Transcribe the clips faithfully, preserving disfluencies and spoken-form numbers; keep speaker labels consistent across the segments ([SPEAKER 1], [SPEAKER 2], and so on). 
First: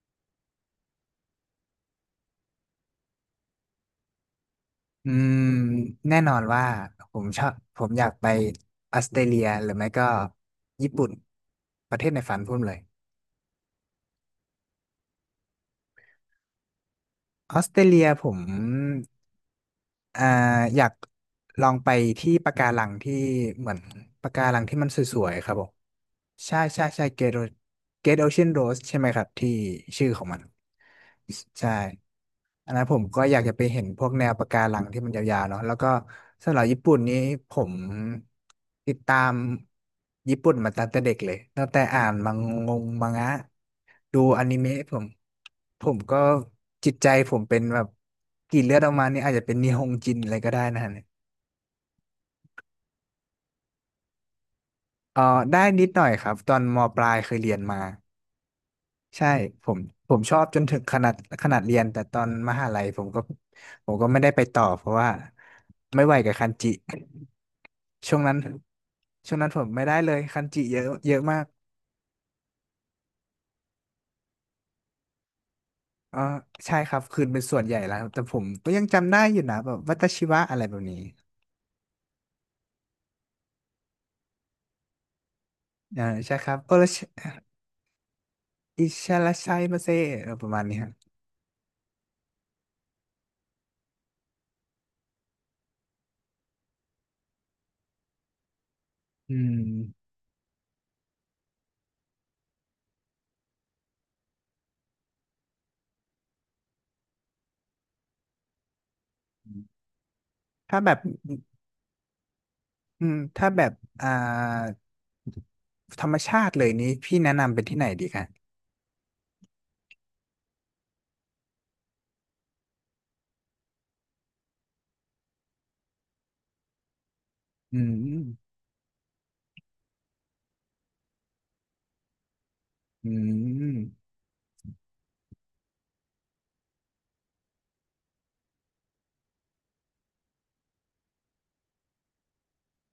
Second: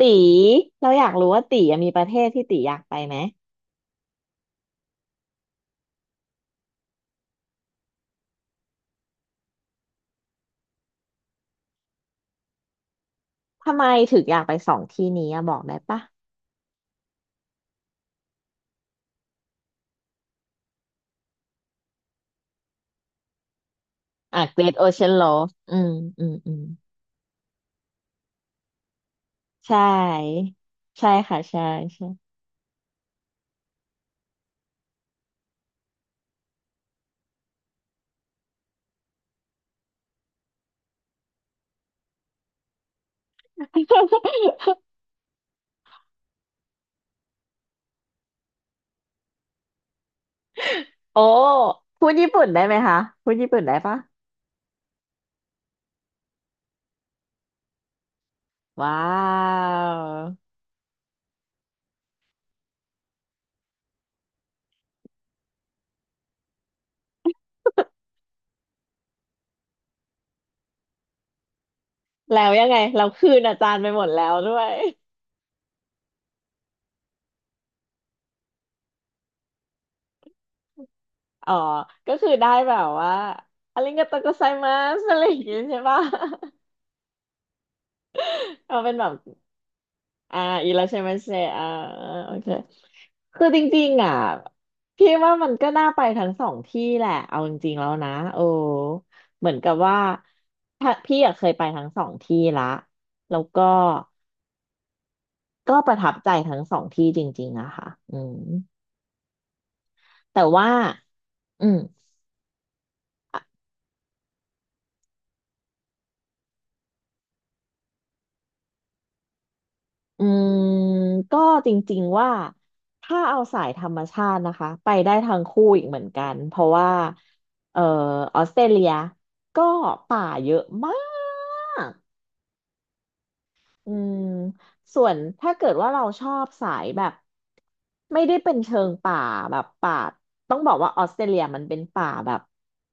[SPEAKER 1] ตีเราอยากรู้ว่าตีอะมีประเทศที่ตีอยากไปไหม
[SPEAKER 2] อืมแน่นอนว่าผมชอบผมอยากไปออสเตรเลียหรือไม่ก็ญี่ปุ่นประเทศในฝันผมเลย
[SPEAKER 1] ทำไมถึงอยากไปสองที่นี้อะบอกได้ปะ
[SPEAKER 2] ออสเตรเลียผมอ่าอยากลองไปที่ปะการังที่เหมือนปะ
[SPEAKER 1] อ่ะ
[SPEAKER 2] การัง
[SPEAKER 1] Great
[SPEAKER 2] ที่มันส
[SPEAKER 1] Ocean
[SPEAKER 2] วยๆค
[SPEAKER 1] Road
[SPEAKER 2] รับผม
[SPEAKER 1] อืม อืม อื
[SPEAKER 2] ใช่
[SPEAKER 1] ม
[SPEAKER 2] ใช่ใช่เกตเกตโอเชียนโรสใช่ไหมครับที่
[SPEAKER 1] ใช
[SPEAKER 2] ชื่อของมัน
[SPEAKER 1] ่ ใช่ค่ะใช่
[SPEAKER 2] ใช่
[SPEAKER 1] ใช่
[SPEAKER 2] อันนั้นผมก็อยากจะไปเห็นพวกแนวปะการังที่มันยาวๆเนาะแล้วก็สำหรับญี่ปุ่นนี้ผมติดตามญี่ปุ่นมาตั้งแต่เด็กเลยตั้งแต่อ่านมังงงมังงะดูอนิ เมะผมผมก็จิตใจผมเป็นแบบกรีดเลือดออกมานี่อาจจะเป็นนิฮงจินอะไรก็ได้นะฮะเนี่ย
[SPEAKER 1] โอ้ พูดญี่ปุ่นได้ไหมคะ พูดญี่ปุ่นได้ปะ
[SPEAKER 2] เออได้นิดหน่อยครับตอนมปลายเคยเรียนมา
[SPEAKER 1] ว้า
[SPEAKER 2] ใช่ผมผมชอบ
[SPEAKER 1] ว
[SPEAKER 2] จนถึงขนาดขนาดเรียนแต่ตอนมหาลัยผมก็ผมก็ไม่ได้ไปต่อเพราะว่าไม่ไหวกับคันจิ ช่วงนั้นช่วงนั้นผมไม่ได้เลยคันจิเยอะเยอะมาก
[SPEAKER 1] แล้วยังไง เราคืนอาจารย์ไปหมดแล้วด้วย
[SPEAKER 2] อ๋อใช่ครับคืนเป็นส่วนใหญ่แล้วแต่ผมก็ยังจำได้อยู่นะแบบวัตชิวะอะไรแบบนี้
[SPEAKER 1] อ๋อ ก็คือได้แบบว่าอาริงโกโตโกไซมัสอะไรอย่างงี้ใช่ปะ
[SPEAKER 2] อ่าใช่ครับโอรช
[SPEAKER 1] เอา
[SPEAKER 2] อิ
[SPEAKER 1] เป็นแบบ
[SPEAKER 2] ชาราชัยมาเซเออ
[SPEAKER 1] อ่า
[SPEAKER 2] ประมาณ
[SPEAKER 1] อี
[SPEAKER 2] นี้
[SPEAKER 1] ลา
[SPEAKER 2] ครับ
[SPEAKER 1] เชมัสเซอ่าโอเคคือจริงๆอ่ะพี่ว่ามันก็น่าไปทั้งสองที่แหละเอาจริงๆแล้วนะโอ้
[SPEAKER 2] อื
[SPEAKER 1] เหมือนกับว่า
[SPEAKER 2] ม
[SPEAKER 1] ถ้าพี่อะเคยไปทั้งสองที่ละแล้วก็ก็ประทับใจทั้งสองที่จริงๆอะค่ะอืมแต่ว่า
[SPEAKER 2] ถ้าแบบ
[SPEAKER 1] อืม
[SPEAKER 2] อืมถ้า
[SPEAKER 1] อ
[SPEAKER 2] แบบอ่าธรรมชาติเลยนี้พี่แนะนำเป็นที่ไหนดีคะ
[SPEAKER 1] อืมก็จริงๆว่าถ้าเอาสายธรรมชาตินะคะไปได้ทั้งคู่อีกเหมือนกันเพราะว่า
[SPEAKER 2] อื
[SPEAKER 1] เอ่อออส
[SPEAKER 2] ม
[SPEAKER 1] เตรเลียก็
[SPEAKER 2] อื
[SPEAKER 1] อื
[SPEAKER 2] ม
[SPEAKER 1] มส่วนถ้าเกิดว่าเราชอบสายแบบไม่ได้เป็นเชิงป่าแบบป่าต้องบอกว่าออสเตรเลียมันเป็นป่าแบบ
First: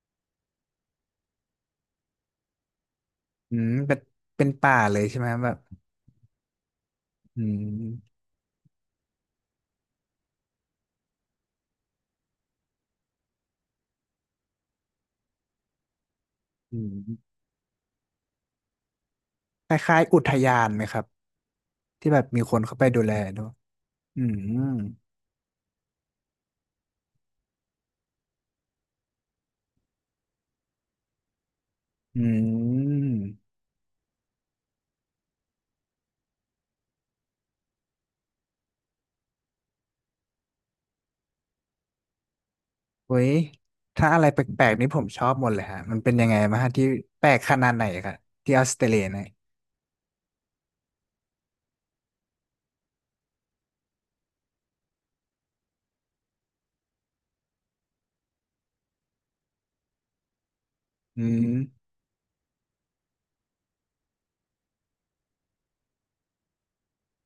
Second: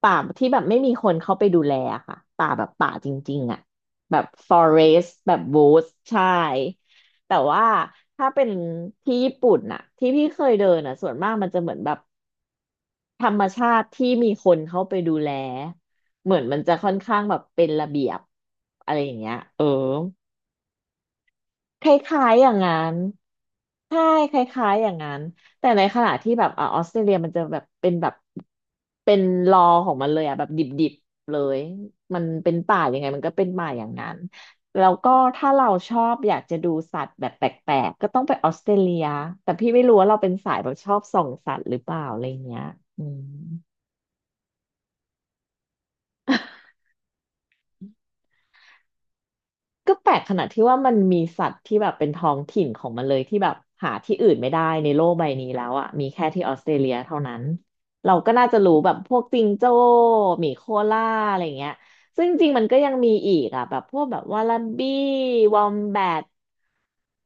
[SPEAKER 1] ป่าที่แบบไม่มีคนเข้าไปดูแลอะค่ะป่าแบบป่าจริงๆ
[SPEAKER 2] อื
[SPEAKER 1] อ่ะ
[SPEAKER 2] มเป็น
[SPEAKER 1] แบบ
[SPEAKER 2] เป็นป่าเลย
[SPEAKER 1] forest
[SPEAKER 2] ใช่ไหม
[SPEAKER 1] แบ
[SPEAKER 2] ครั
[SPEAKER 1] บ
[SPEAKER 2] บแบบ
[SPEAKER 1] woods ใช่แต่
[SPEAKER 2] อื
[SPEAKER 1] ว่า
[SPEAKER 2] ม
[SPEAKER 1] ถ้าเป็นที่ญี่ปุ่นน่ะที่พี่เคยเดินน่ะส่วนมากมันจะเหมือนแบบธรรมชาติที่มีคนเข้าไปดูแลเหมือนมันจะ
[SPEAKER 2] อื
[SPEAKER 1] ค่อน
[SPEAKER 2] ม
[SPEAKER 1] ข้างแบบเป็นระเบียบอะไรอย่างเงี้ยเออ
[SPEAKER 2] คล้ายๆอุทยานไหมครับ
[SPEAKER 1] ค
[SPEAKER 2] ที่แบ
[SPEAKER 1] ล้า
[SPEAKER 2] บ
[SPEAKER 1] ย
[SPEAKER 2] มี
[SPEAKER 1] ๆอย่า
[SPEAKER 2] ค
[SPEAKER 1] ง
[SPEAKER 2] น
[SPEAKER 1] นั้
[SPEAKER 2] เข้าไป
[SPEAKER 1] น
[SPEAKER 2] ดูแลด้วย
[SPEAKER 1] ใช่
[SPEAKER 2] อื
[SPEAKER 1] ค
[SPEAKER 2] ม
[SPEAKER 1] ล้ายๆอย่างนั้นแต่ในขณะที่แบบอ่าออสเตรเลียมันจะแบบเป็นแบบเป็นรอของมันเลยอ่ะแบบดิบๆเลยมัน
[SPEAKER 2] อื
[SPEAKER 1] เป็นป่ายังไง
[SPEAKER 2] ม
[SPEAKER 1] มันก็เป็นป่าอย่างนั้นแล้วก็ถ้าเราชอบอยากจะดูสัตว์แบบแปลกๆก็ต้องไปออสเตรเลียแต่พี่ไม่รู้ว่าเราเป็นสายแบบชอบส่องสัตว์หรือเปล่าอะไรเงี้ยอื
[SPEAKER 2] เว้
[SPEAKER 1] ม
[SPEAKER 2] ยถ้าอะไรแปลกๆนี่ผมชอบหมดเลยฮะ มันเป็นยังไงมาฮะที่แปลกขนาดไหนครับที่ออสเตรเลียเนี่ย
[SPEAKER 1] ก็แปลกขนาดที่ว่ามันมีสัตว์ที่แบบเป็นท้องถิ่นของมันเลยที่แบบหาที่อื่นไม่ได้ในโลกใบนี้แล้วอ่ะมีแค่ที่ออสเตรเลียเท่านั้นเราก็น่าจะรู้แบบพวกจิงโจ้หมีโคล่า
[SPEAKER 2] อื
[SPEAKER 1] อะไร
[SPEAKER 2] ม
[SPEAKER 1] เงี้ยซึ่งจริงๆมันก็ยังมีอีกอ่ะแบบพวกแบบวาลาบี้วอมแบท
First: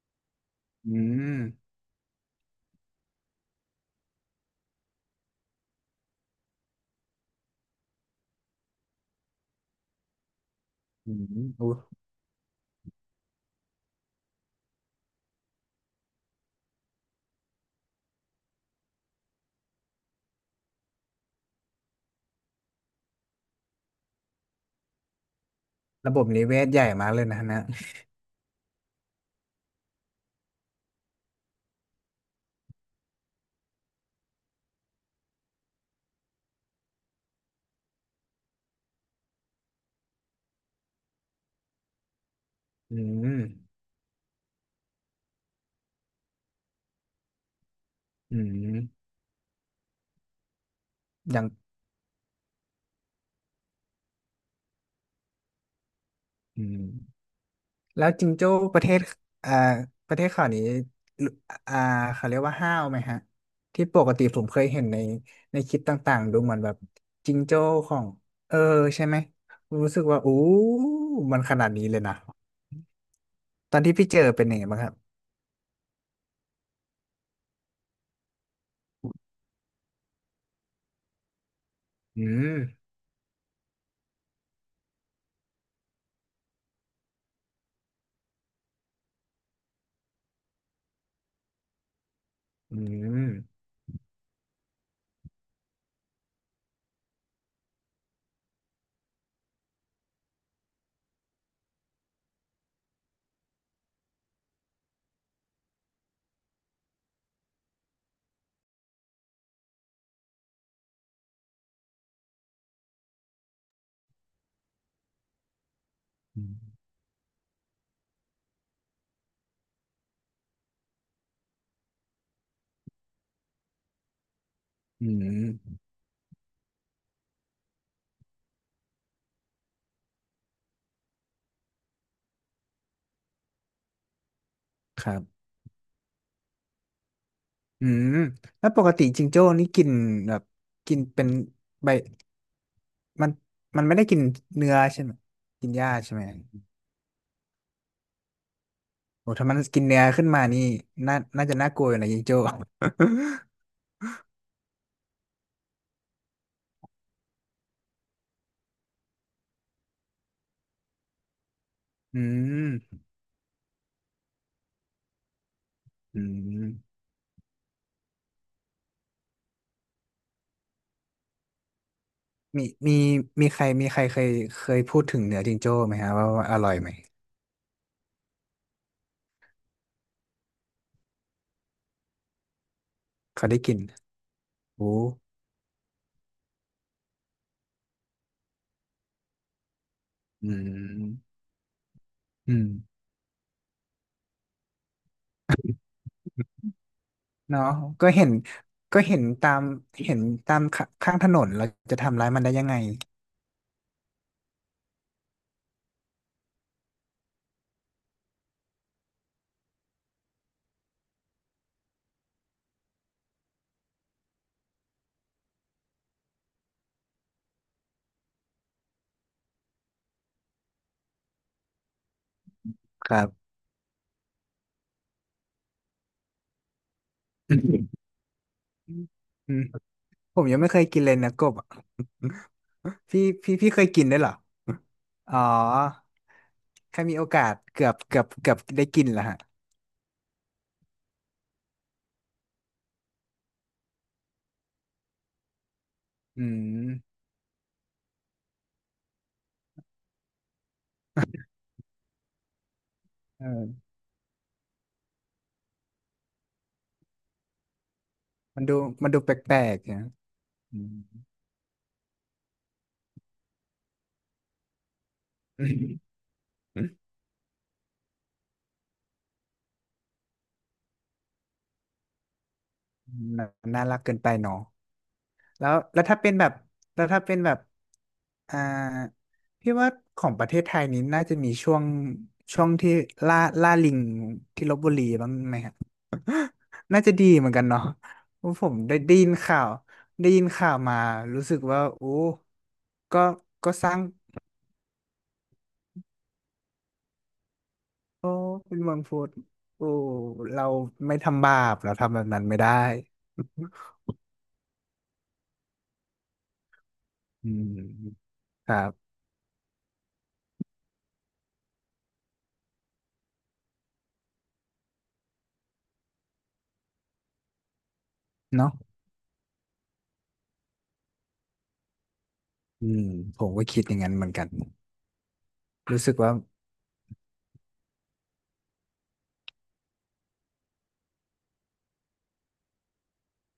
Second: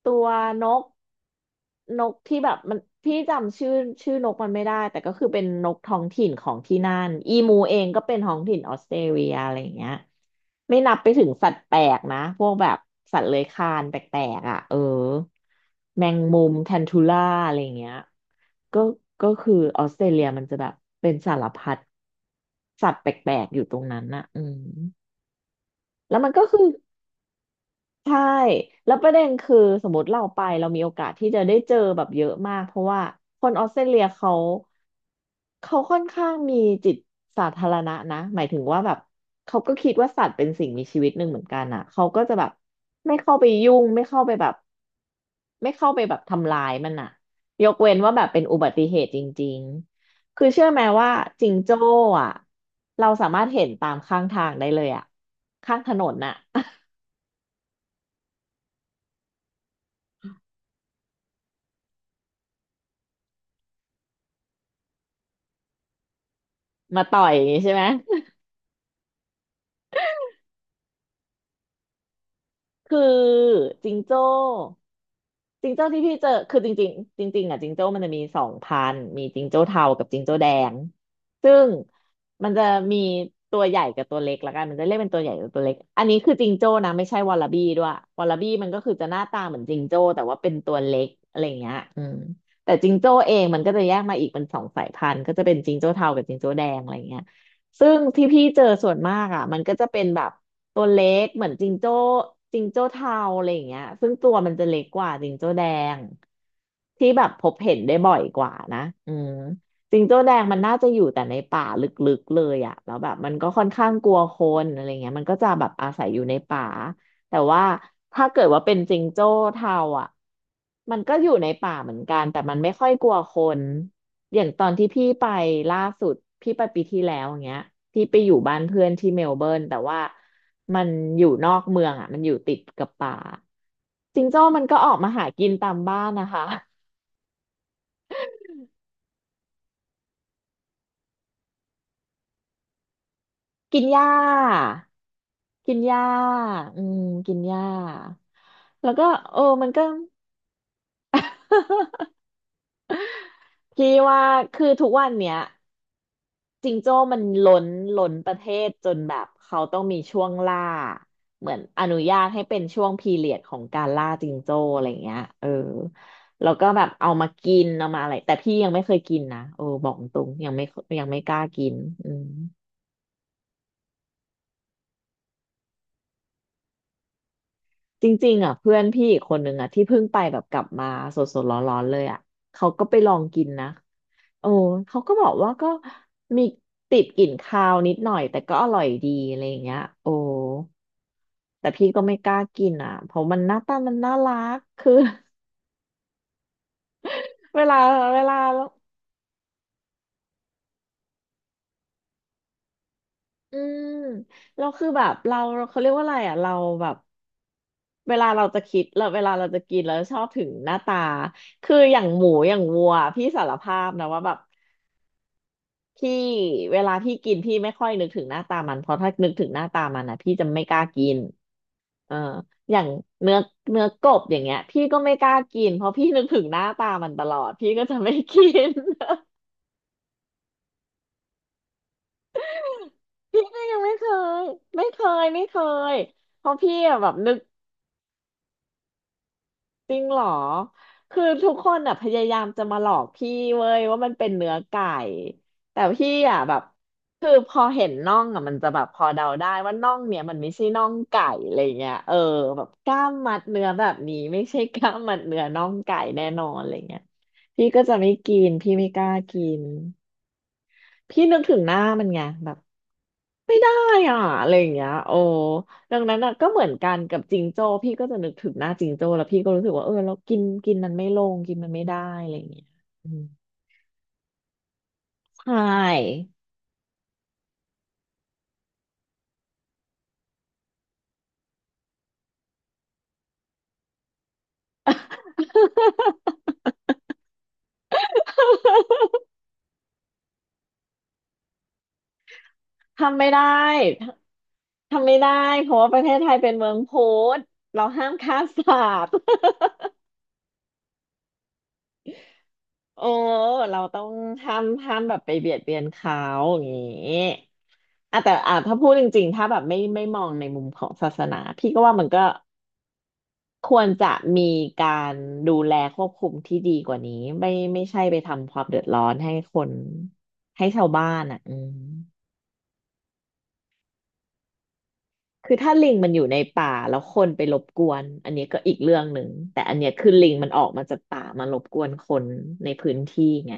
[SPEAKER 1] ตัวนก
[SPEAKER 2] อืม
[SPEAKER 1] นกที่แบบมันพี่จำชื่อชื่อนกมันไม่ได้แต่ก็คือเป็นนกท้องถิ่นของที่นั่นอีมูเองก็เป็นท้องถิ่นออสเตรเลียอะไรอย่างเงี้ยไม่นับไป
[SPEAKER 2] อื
[SPEAKER 1] ถึง
[SPEAKER 2] ม
[SPEAKER 1] สัตว์
[SPEAKER 2] โอ้
[SPEAKER 1] แปลกนะพวกแบบสัตว์เลื้อยคลานแปลกๆอ่ะเออแมงมุมแทนทูล่าอะไรอย่างเงี้ยก็ก็คือออสเตรเลียมันจะแบบเป็นสารพัดสัตว์แปลกๆอยู่ตรงนั้นน่ะอืม
[SPEAKER 2] ระ
[SPEAKER 1] แล้
[SPEAKER 2] บ
[SPEAKER 1] ว
[SPEAKER 2] บ
[SPEAKER 1] มันก็
[SPEAKER 2] นิเว
[SPEAKER 1] คือ
[SPEAKER 2] ศใหญ่มากเลยนะฮะนะ
[SPEAKER 1] ใช่แล้วประเด็นคือสมมติเราไปเรามีโอกาสที่จะได้เจอแบบเยอะมากเพราะว่าคนออสเตรเลียเขาเขาค่อนข้างมีจิตสาธารณะนะหมายถึงว่าแบบเขาก็คิดว่าสัตว์เป็นสิ่งมีชีวิตหนึ่งเหมือนกันอ่ะเขาก็จะแบบ
[SPEAKER 2] อื
[SPEAKER 1] ไม่เข้า
[SPEAKER 2] ม
[SPEAKER 1] ไปยุ่งไม่เข้าไปแบบไม่เข้าไปแบบทำลายมันอ่ะยกเว้นว่าแบบ
[SPEAKER 2] อื
[SPEAKER 1] เป็นอุบัติเห
[SPEAKER 2] ม
[SPEAKER 1] ตุจริงๆคือเชื่อไหมว่า
[SPEAKER 2] ยัง
[SPEAKER 1] จิงโจ้อ่ะเราสามารถเห็นตามข้างทางได้เลยอ่ะข้างถนนน่ะ
[SPEAKER 2] อืม แล้วจิงโจ้ประเทศอ่าประเทศเขานี้ลุอ่าเขาเรียกว่าห้าวไหมฮะที่ปกติผมเคยเห็นในในคลิปต่างๆดูเหมือนแบบ
[SPEAKER 1] มาต่อย
[SPEAKER 2] จิ
[SPEAKER 1] อ
[SPEAKER 2] ง
[SPEAKER 1] ย่างงี้
[SPEAKER 2] โจ้
[SPEAKER 1] ใช่ไหม
[SPEAKER 2] ของเออใช่ไหมรู้สึกว่าอู้มันขนาดนี้เลยนะ
[SPEAKER 1] คือ
[SPEAKER 2] ตอน
[SPEAKER 1] จิ
[SPEAKER 2] ที่
[SPEAKER 1] ง
[SPEAKER 2] พี่เจ
[SPEAKER 1] โจ้
[SPEAKER 2] อเป็นยังไงบ้างครับ
[SPEAKER 1] จิงโจ้ที่พี่เจอคือจริงๆจริงๆอ่ะจิงโจ้มันจะมีสองพันธุ์มีจิงโจ้เทากับจิงโจ้แดงซึ่ง
[SPEAKER 2] อื
[SPEAKER 1] มันจะ
[SPEAKER 2] ม
[SPEAKER 1] มีตัวใหญ่กับตัวเล็กละกันมันจะเรียกเป็นตัวใหญ่กับตัวเล็กอันนี้คือจิงโจ้นะไม่ใช่วอลลาบี้ด้วยวอลลาบี้มันก็คือจะหน้าตาเหมือนจิงโจ้แต่ว่าเป็นตัวเล็กอะไรอย่างเงี้ยอืมแต่
[SPEAKER 2] อื
[SPEAKER 1] จิงโจ้
[SPEAKER 2] ม
[SPEAKER 1] เองมันก็จะแยกมาอีกเป็นสองสายพันธุ์ก็จะเป็นจิงโจ้เทากับจิงโจ้แดงอะไรอย่างเงี้ย ซึ่งที่พี่เจอส่วนมากอ่ะมันก็จะเป็นแบบตัวเล็กเหมือนจิงโจ้จิงโจ้เทาอะไรอย่างเงี้ยซึ่งตัวมันจะเล็กกว่าจิงโจ้แดงที่แบบพบเห็นได้บ่อยกว่านะอืมจิงโจ้แดงมันน่าจะอยู่แต่ในป่าลึกๆเลยอ่ะแล้วแบบมันก็ค่อนข้างกลัวคนอะไรเงี้ยมันก็จะแบบอาศัยอยู่ใน
[SPEAKER 2] อื
[SPEAKER 1] ป่า
[SPEAKER 2] ม
[SPEAKER 1] แต่ว่าถ้าเกิดว่าเป็นจิงโจ้เทาอ่ะมันก็อยู่ในป่าเหมือนกันแต่มันไม่ค่อยกลัวคนอย่างตอนที่พี่
[SPEAKER 2] อื
[SPEAKER 1] ไปล่า
[SPEAKER 2] ม
[SPEAKER 1] สุดพี่ไปปีที่แล้วอย่างเงี้ยพี่ไปอยู่บ้านเพื่อนที่เมลเบิร์นแต่ว่ามันอยู่นอกเมืองอ่ะมันอยู่ติดกับป่าจิงโจ้มันก็ออก
[SPEAKER 2] ค
[SPEAKER 1] มา
[SPEAKER 2] รั
[SPEAKER 1] หา
[SPEAKER 2] บ
[SPEAKER 1] กินตามบ้านนะคะ
[SPEAKER 2] อืมแล้วปกติจิงโจ้นี่กินแบบกินเป็นใบมัน
[SPEAKER 1] กิ
[SPEAKER 2] มั
[SPEAKER 1] น
[SPEAKER 2] น
[SPEAKER 1] ห
[SPEAKER 2] ไม่ได้
[SPEAKER 1] ญ้า
[SPEAKER 2] กินเนื้อใช่ไหมกิน
[SPEAKER 1] กิน
[SPEAKER 2] ห
[SPEAKER 1] ห
[SPEAKER 2] ญ้า
[SPEAKER 1] ญ้า
[SPEAKER 2] ใช่ไหม
[SPEAKER 1] อืมกินหญ้าแล้วก็
[SPEAKER 2] โอ้
[SPEAKER 1] เอ
[SPEAKER 2] ถ้า
[SPEAKER 1] อ
[SPEAKER 2] มัน
[SPEAKER 1] มัน
[SPEAKER 2] กิ
[SPEAKER 1] ก็
[SPEAKER 2] น เนื้อขึ้นมานี่ น่าน่าจะน่ากลัวอยู่นะยิงโจ้
[SPEAKER 1] พี่ว่าคือทุกวันเนี้ย จิงโจ้มันล้นล้นประเทศจนแบบเขาต้องมีช่วงล่าเหมือนอนุญา
[SPEAKER 2] อื
[SPEAKER 1] ตให้เป็นช่วง
[SPEAKER 2] ม
[SPEAKER 1] พีเรียดของการล่าจิงโจ้อะไรเงี้ยเออ
[SPEAKER 2] อื
[SPEAKER 1] แล้วก็
[SPEAKER 2] ม
[SPEAKER 1] แบบเอามากินเอามาอะไรแต่พี่ยังไม่เคยกินนะเออบอกตรงยังไม่ยังไม่กล้ากินอืม
[SPEAKER 2] มีมีมีใครมีใครเคยเคยพูดถึงเนื้อจิงโจ้ไหมฮะว่าว่าอร่อยไหม
[SPEAKER 1] จริงๆอ่ะเพื่อนพี่อีกคนนึงอ่ะที่เพิ่งไปแบบกลับมาสดๆร้อนๆเลยอ่ะเขาก็ไปลองกิ
[SPEAKER 2] เขา
[SPEAKER 1] น
[SPEAKER 2] ได้
[SPEAKER 1] นะ
[SPEAKER 2] กิน
[SPEAKER 1] โอ้
[SPEAKER 2] โอ้
[SPEAKER 1] เขาก็บอกว่าก็มีติดกลิ่นคาวนิดหน่อยแต่ก็อร่อยดีอะไรอย่างเงี้ยโอ้
[SPEAKER 2] อืม
[SPEAKER 1] แต่พี่ก็ไม่กล้า
[SPEAKER 2] อื
[SPEAKER 1] กิ
[SPEAKER 2] ม
[SPEAKER 1] นอ่ะเพราะมันหน้าตามันน่ารักคือ เว
[SPEAKER 2] เนาะ
[SPEAKER 1] ลา
[SPEAKER 2] ก็
[SPEAKER 1] เว
[SPEAKER 2] เห็น
[SPEAKER 1] ลา
[SPEAKER 2] ก็เห็นตามเห็นตามขข้างถนนเราจะทำร้ายมันได้ยังไง
[SPEAKER 1] อืมเราคือแบบเราเขาเรียกว่าอะไรอ่ะเราแบบเวลาเราจะคิดแล้วเวลาเราจะกินแล้วชอบถึงหน้าตาคืออย่างหมูอย่างวัวพี่สารภาพนะว่าแบบพี่เวลาพี่กินพี่ไม่ค่อยนึกถึงหน้าตามันเพราะถ้านึกถึงหน้าตามันนะพี่จะไม่กล้ากินเอออย่าง
[SPEAKER 2] ครับ
[SPEAKER 1] เนื้อเนื้อกบอย่างเงี้ยพี่ก็ไม่กล้ากินเพราะพี่นึกถึงหน้าตามันตลอ ด
[SPEAKER 2] อื
[SPEAKER 1] พี่ก็จะ
[SPEAKER 2] ม
[SPEAKER 1] ไม่กิน
[SPEAKER 2] อืมผมยังไม่เคยกินเลยนะกบอะ พี่
[SPEAKER 1] พี่
[SPEAKER 2] พี่
[SPEAKER 1] ก็
[SPEAKER 2] พี่
[SPEAKER 1] ยั
[SPEAKER 2] เค
[SPEAKER 1] ง
[SPEAKER 2] ย
[SPEAKER 1] ไม่
[SPEAKER 2] กิ
[SPEAKER 1] เค
[SPEAKER 2] นได้วยเหรอ
[SPEAKER 1] ยไม่เคย
[SPEAKER 2] อ๋อ
[SPEAKER 1] ไม่เคยเพราะพี่อะ
[SPEAKER 2] แค่
[SPEAKER 1] แบบ
[SPEAKER 2] มีโอ
[SPEAKER 1] นึก
[SPEAKER 2] กาสเกือบเกือบเกือบได้กินแล้วฮะ
[SPEAKER 1] จริงเหรอคือทุกคนอ่ะพยายามจะมาหลอกพี่เว้ยว่ามันเป็นเนื้อไก่แต่พี่อ่ะ
[SPEAKER 2] อื
[SPEAKER 1] แบบ
[SPEAKER 2] ม
[SPEAKER 1] คือพอเห็นน่องอ่ะมันจะแบบพอเดาได้ว่าน่องเนี่ยมันไม่ใช่น่องไก่อะไรเงี้ยเออแบบกล้ามมัด
[SPEAKER 2] เอ
[SPEAKER 1] เนื้อแบ
[SPEAKER 2] อ
[SPEAKER 1] บนี้ไม่ใช่กล้ามมัดเนื้อน่องไก่แน่นอนอะไรเงี้ยพี่ก็จะไม่กิน
[SPEAKER 2] มัน
[SPEAKER 1] พี่
[SPEAKER 2] ดู
[SPEAKER 1] ไม่ก
[SPEAKER 2] มั
[SPEAKER 1] ล้า
[SPEAKER 2] นดู
[SPEAKER 1] กิ
[SPEAKER 2] แปล
[SPEAKER 1] น
[SPEAKER 2] กๆนะอืม
[SPEAKER 1] พี่นึกถึงหน้ามันไงแบบ ไม่ได้อ่ะอะไรอย่างเงี้ยโอ้
[SPEAKER 2] อื
[SPEAKER 1] ดังนั้นอ่ะก็เหมือน
[SPEAKER 2] ม
[SPEAKER 1] กั
[SPEAKER 2] น
[SPEAKER 1] นกับจิงโจ้พี่ก็จะนึกถึงหน้าจิงโจ้แล้วพี่ก็รู้สึกว่าเออเรากินกินมันไม่ลงกินมันไม่ได้อะไรอย่างเงี้ยอืม
[SPEAKER 2] าน่ารักเกินไปเนาะ
[SPEAKER 1] ใช
[SPEAKER 2] แล้วแล้วถ้า
[SPEAKER 1] ่
[SPEAKER 2] เป็นแบบแล้วถ้าเป็นแบบอ่าพี่ว่าของประเทศไทยนี้น่าจะมีช่วงช่วงที่ล่าล่าลิงที่ลพบุรีบ้างไหมครับน่าจะดีเหมือนกันเนาะเพราะผมได้ได้ยินข่าวได้ยินข่าวมารู้สึกว่าโอ้
[SPEAKER 1] ทำ
[SPEAKER 2] ก็
[SPEAKER 1] ไม่ได้
[SPEAKER 2] ก็สร้าง
[SPEAKER 1] ทำทำไม่ได้เพราะว่าประเทศไทยเป็นเมืองพุทธเราห้าม
[SPEAKER 2] โอ้
[SPEAKER 1] ฆ่า
[SPEAKER 2] เป็
[SPEAKER 1] สั
[SPEAKER 2] นมัง
[SPEAKER 1] ตว์
[SPEAKER 2] คุด โอ้เราไม่ทำบาปเราทำแบบนั้นไม่ได้
[SPEAKER 1] โอ้เรา ต้องห้ามห้ามแบบไปเบียดเบียนเขาอย่างนี้
[SPEAKER 2] อืม
[SPEAKER 1] อ่ะแต่อ่ะ
[SPEAKER 2] ค
[SPEAKER 1] ถ้า
[SPEAKER 2] รั
[SPEAKER 1] พู
[SPEAKER 2] บ
[SPEAKER 1] ดจริงๆถ้าแบบไม่ไม่มองในมุมของศาสนาพี่ก็ว่ามันก็ ควรจะมีการดูแลควบคุมที่ดีกว่านี้ไม่ไม่ใช่ไปทำความ
[SPEAKER 2] เนาะ
[SPEAKER 1] เดือดร้อนให้คนให้ชาวบ้านอ่ะอืม
[SPEAKER 2] อืมผมก็คิดอย่างนั้นเหมือนกัน
[SPEAKER 1] คือถ้าลิง
[SPEAKER 2] รู้
[SPEAKER 1] มัน
[SPEAKER 2] สึก
[SPEAKER 1] อยู่
[SPEAKER 2] ว่า
[SPEAKER 1] ในป่าแล้วคนไปรบกวนอันนี้ก็อีกเรื่องหนึ่งแต่อันเนี้ยคือลิงมันออกมาจากป่ามารบกวนคนในพื้นที่ไง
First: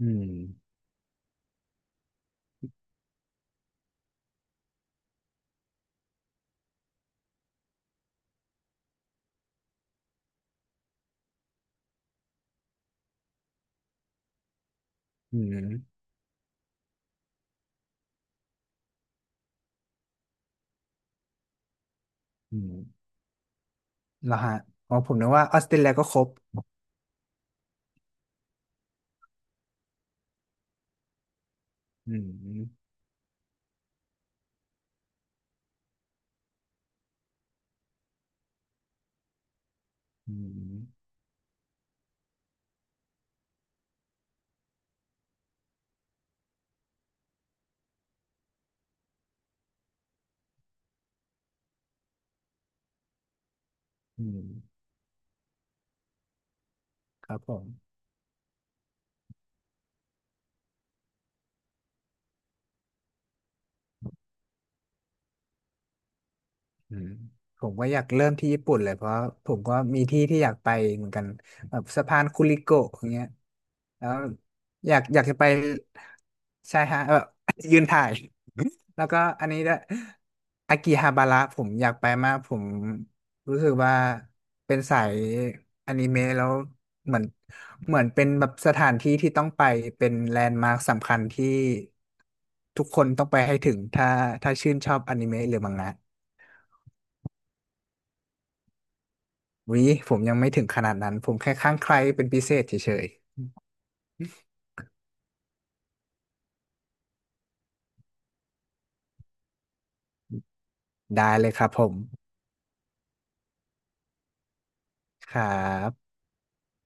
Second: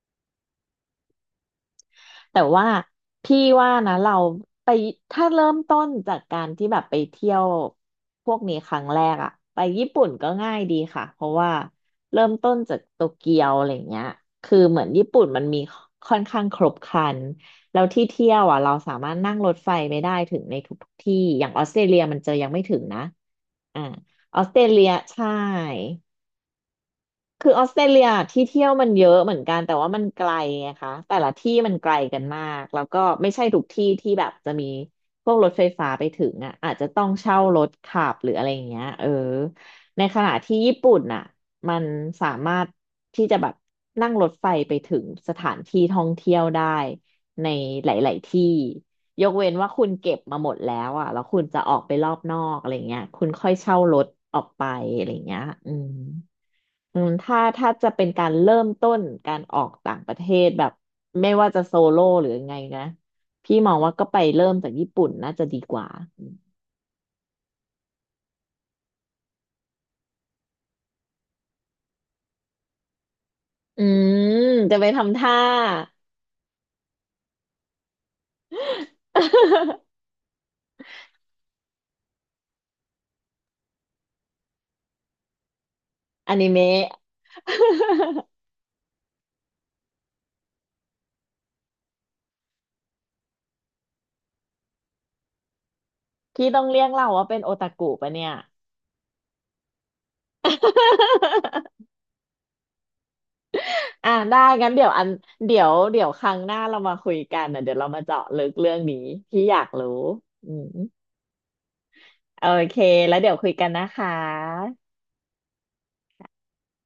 [SPEAKER 2] อืม
[SPEAKER 1] แต่ว่าพี่ว่านะเราไปถ้าเริ่มต้นจากการที่แบบไปเที่ยวพวกนี้ครั้งแรกอะไปญี่ปุ่นก็ง่ายดีค่ะเพราะว่าเริ่มต้นจากโตเกียวอะไรเงี้ยคือเหมือนญี่ปุ่น
[SPEAKER 2] อื
[SPEAKER 1] มันมี
[SPEAKER 2] ม
[SPEAKER 1] ค่อนข้างครบครันแล้วที่เที่ยวอ่ะเราสามารถนั่งรถไฟไปได้ถึงในทุกๆที่อย่างออสเตรเลียมันจะยัง
[SPEAKER 2] อื
[SPEAKER 1] ไม่ถึงนะ
[SPEAKER 2] ม
[SPEAKER 1] อ่า
[SPEAKER 2] แล้ว
[SPEAKER 1] ออส
[SPEAKER 2] ฮะ
[SPEAKER 1] เตรเลีย
[SPEAKER 2] อ๋อผม
[SPEAKER 1] ใช่
[SPEAKER 2] นึกว่าออสเตรเลียก็ครบ
[SPEAKER 1] คือออสเตรเลียที่เที่ยวมันเยอะเหมือนกันแต่ว่ามันไกลไงคะแต่ละที่มันไกล
[SPEAKER 2] อื
[SPEAKER 1] กันมากแล้ว
[SPEAKER 2] ม
[SPEAKER 1] ก็ไม่ใช่ทุกที่ที่แบบจะมีพวกรถไฟฟ้าไปถึงอ่ะอาจจะต้องเช่ารถขับหรืออะไรอย่างเงี้ยเออในขณะ
[SPEAKER 2] อื
[SPEAKER 1] ที่ญี่ปุ่น
[SPEAKER 2] ม
[SPEAKER 1] อ่ะมันสามารถที่จะแบบนั่งรถไฟไปถึงสถานที่ท่องเที่ยวได้ในหลายๆที่ยกเว้นว่าคุณเก็บมาหมดแล้วอ่ะแล้วคุณจะออกไปรอบนอกอะไรเงี้ยคุณค่อยเช่ารถ
[SPEAKER 2] อื
[SPEAKER 1] ออ
[SPEAKER 2] ม
[SPEAKER 1] กไปอะไรเงี้ยอืม อืม
[SPEAKER 2] ครั
[SPEAKER 1] ถ้า
[SPEAKER 2] บผม
[SPEAKER 1] ถ้าจะเป็นการเริ่มต้นการออกต่างประเทศแบบไม่ว่าจะโซโล่หรือยังไงนะพี่มองว่าก็ไปเริ่มจากญี่ปุ่นน่าจะดีกว่า
[SPEAKER 2] อืมผมก็อยากเริ่มที่ญี่ปุ่นเลยเพราะผมก็มีที่ที่อยากไปเหมือนกันแบบสะพานคุริโกะอย่างเงี้ย
[SPEAKER 1] อื
[SPEAKER 2] แล้
[SPEAKER 1] ม
[SPEAKER 2] ว
[SPEAKER 1] จะไป
[SPEAKER 2] อยาก
[SPEAKER 1] ทำ
[SPEAKER 2] อยาก
[SPEAKER 1] ท่า
[SPEAKER 2] จะไป ใช่ฮะแบบ ยืนถ่ายแล้วก็อันนี้ด้วย อากิฮาบาระผมอยากไปมากผมรู้สึกว่าเป็นสายอนิเมะ
[SPEAKER 1] อ
[SPEAKER 2] แล้
[SPEAKER 1] นิ
[SPEAKER 2] ว
[SPEAKER 1] เมะ
[SPEAKER 2] เหมือนเหมือ นเป็นแบบสถานที่ที่ต้องไปเป็นแลนด์มาร์คสำคัญที่ทุกคนต้องไปให้ถึงถ้าถ้าชื่นชอบอนิเมะหรือมังงะ
[SPEAKER 1] พี่ต้องเรียกเราว่าเป็นโอตาคุปะเนี่ย
[SPEAKER 2] วิผมยังไม่ถึงขนาดนั้นผมแค่ข้าง ใครเป็นพิเศษเฉย
[SPEAKER 1] อ่ะได้งั้นเดี๋ยวอันเดี๋ยวเดี๋ยวครั้งหน้าเรามาคุยกันนะเดี๋ยวเรามาเจาะลึกเรื่องนี้พี่อยากรู้อืม
[SPEAKER 2] ๆได้เลยครับผม
[SPEAKER 1] โอเคแล้วเดี๋ยวคุยกันนะคะ
[SPEAKER 2] ครับ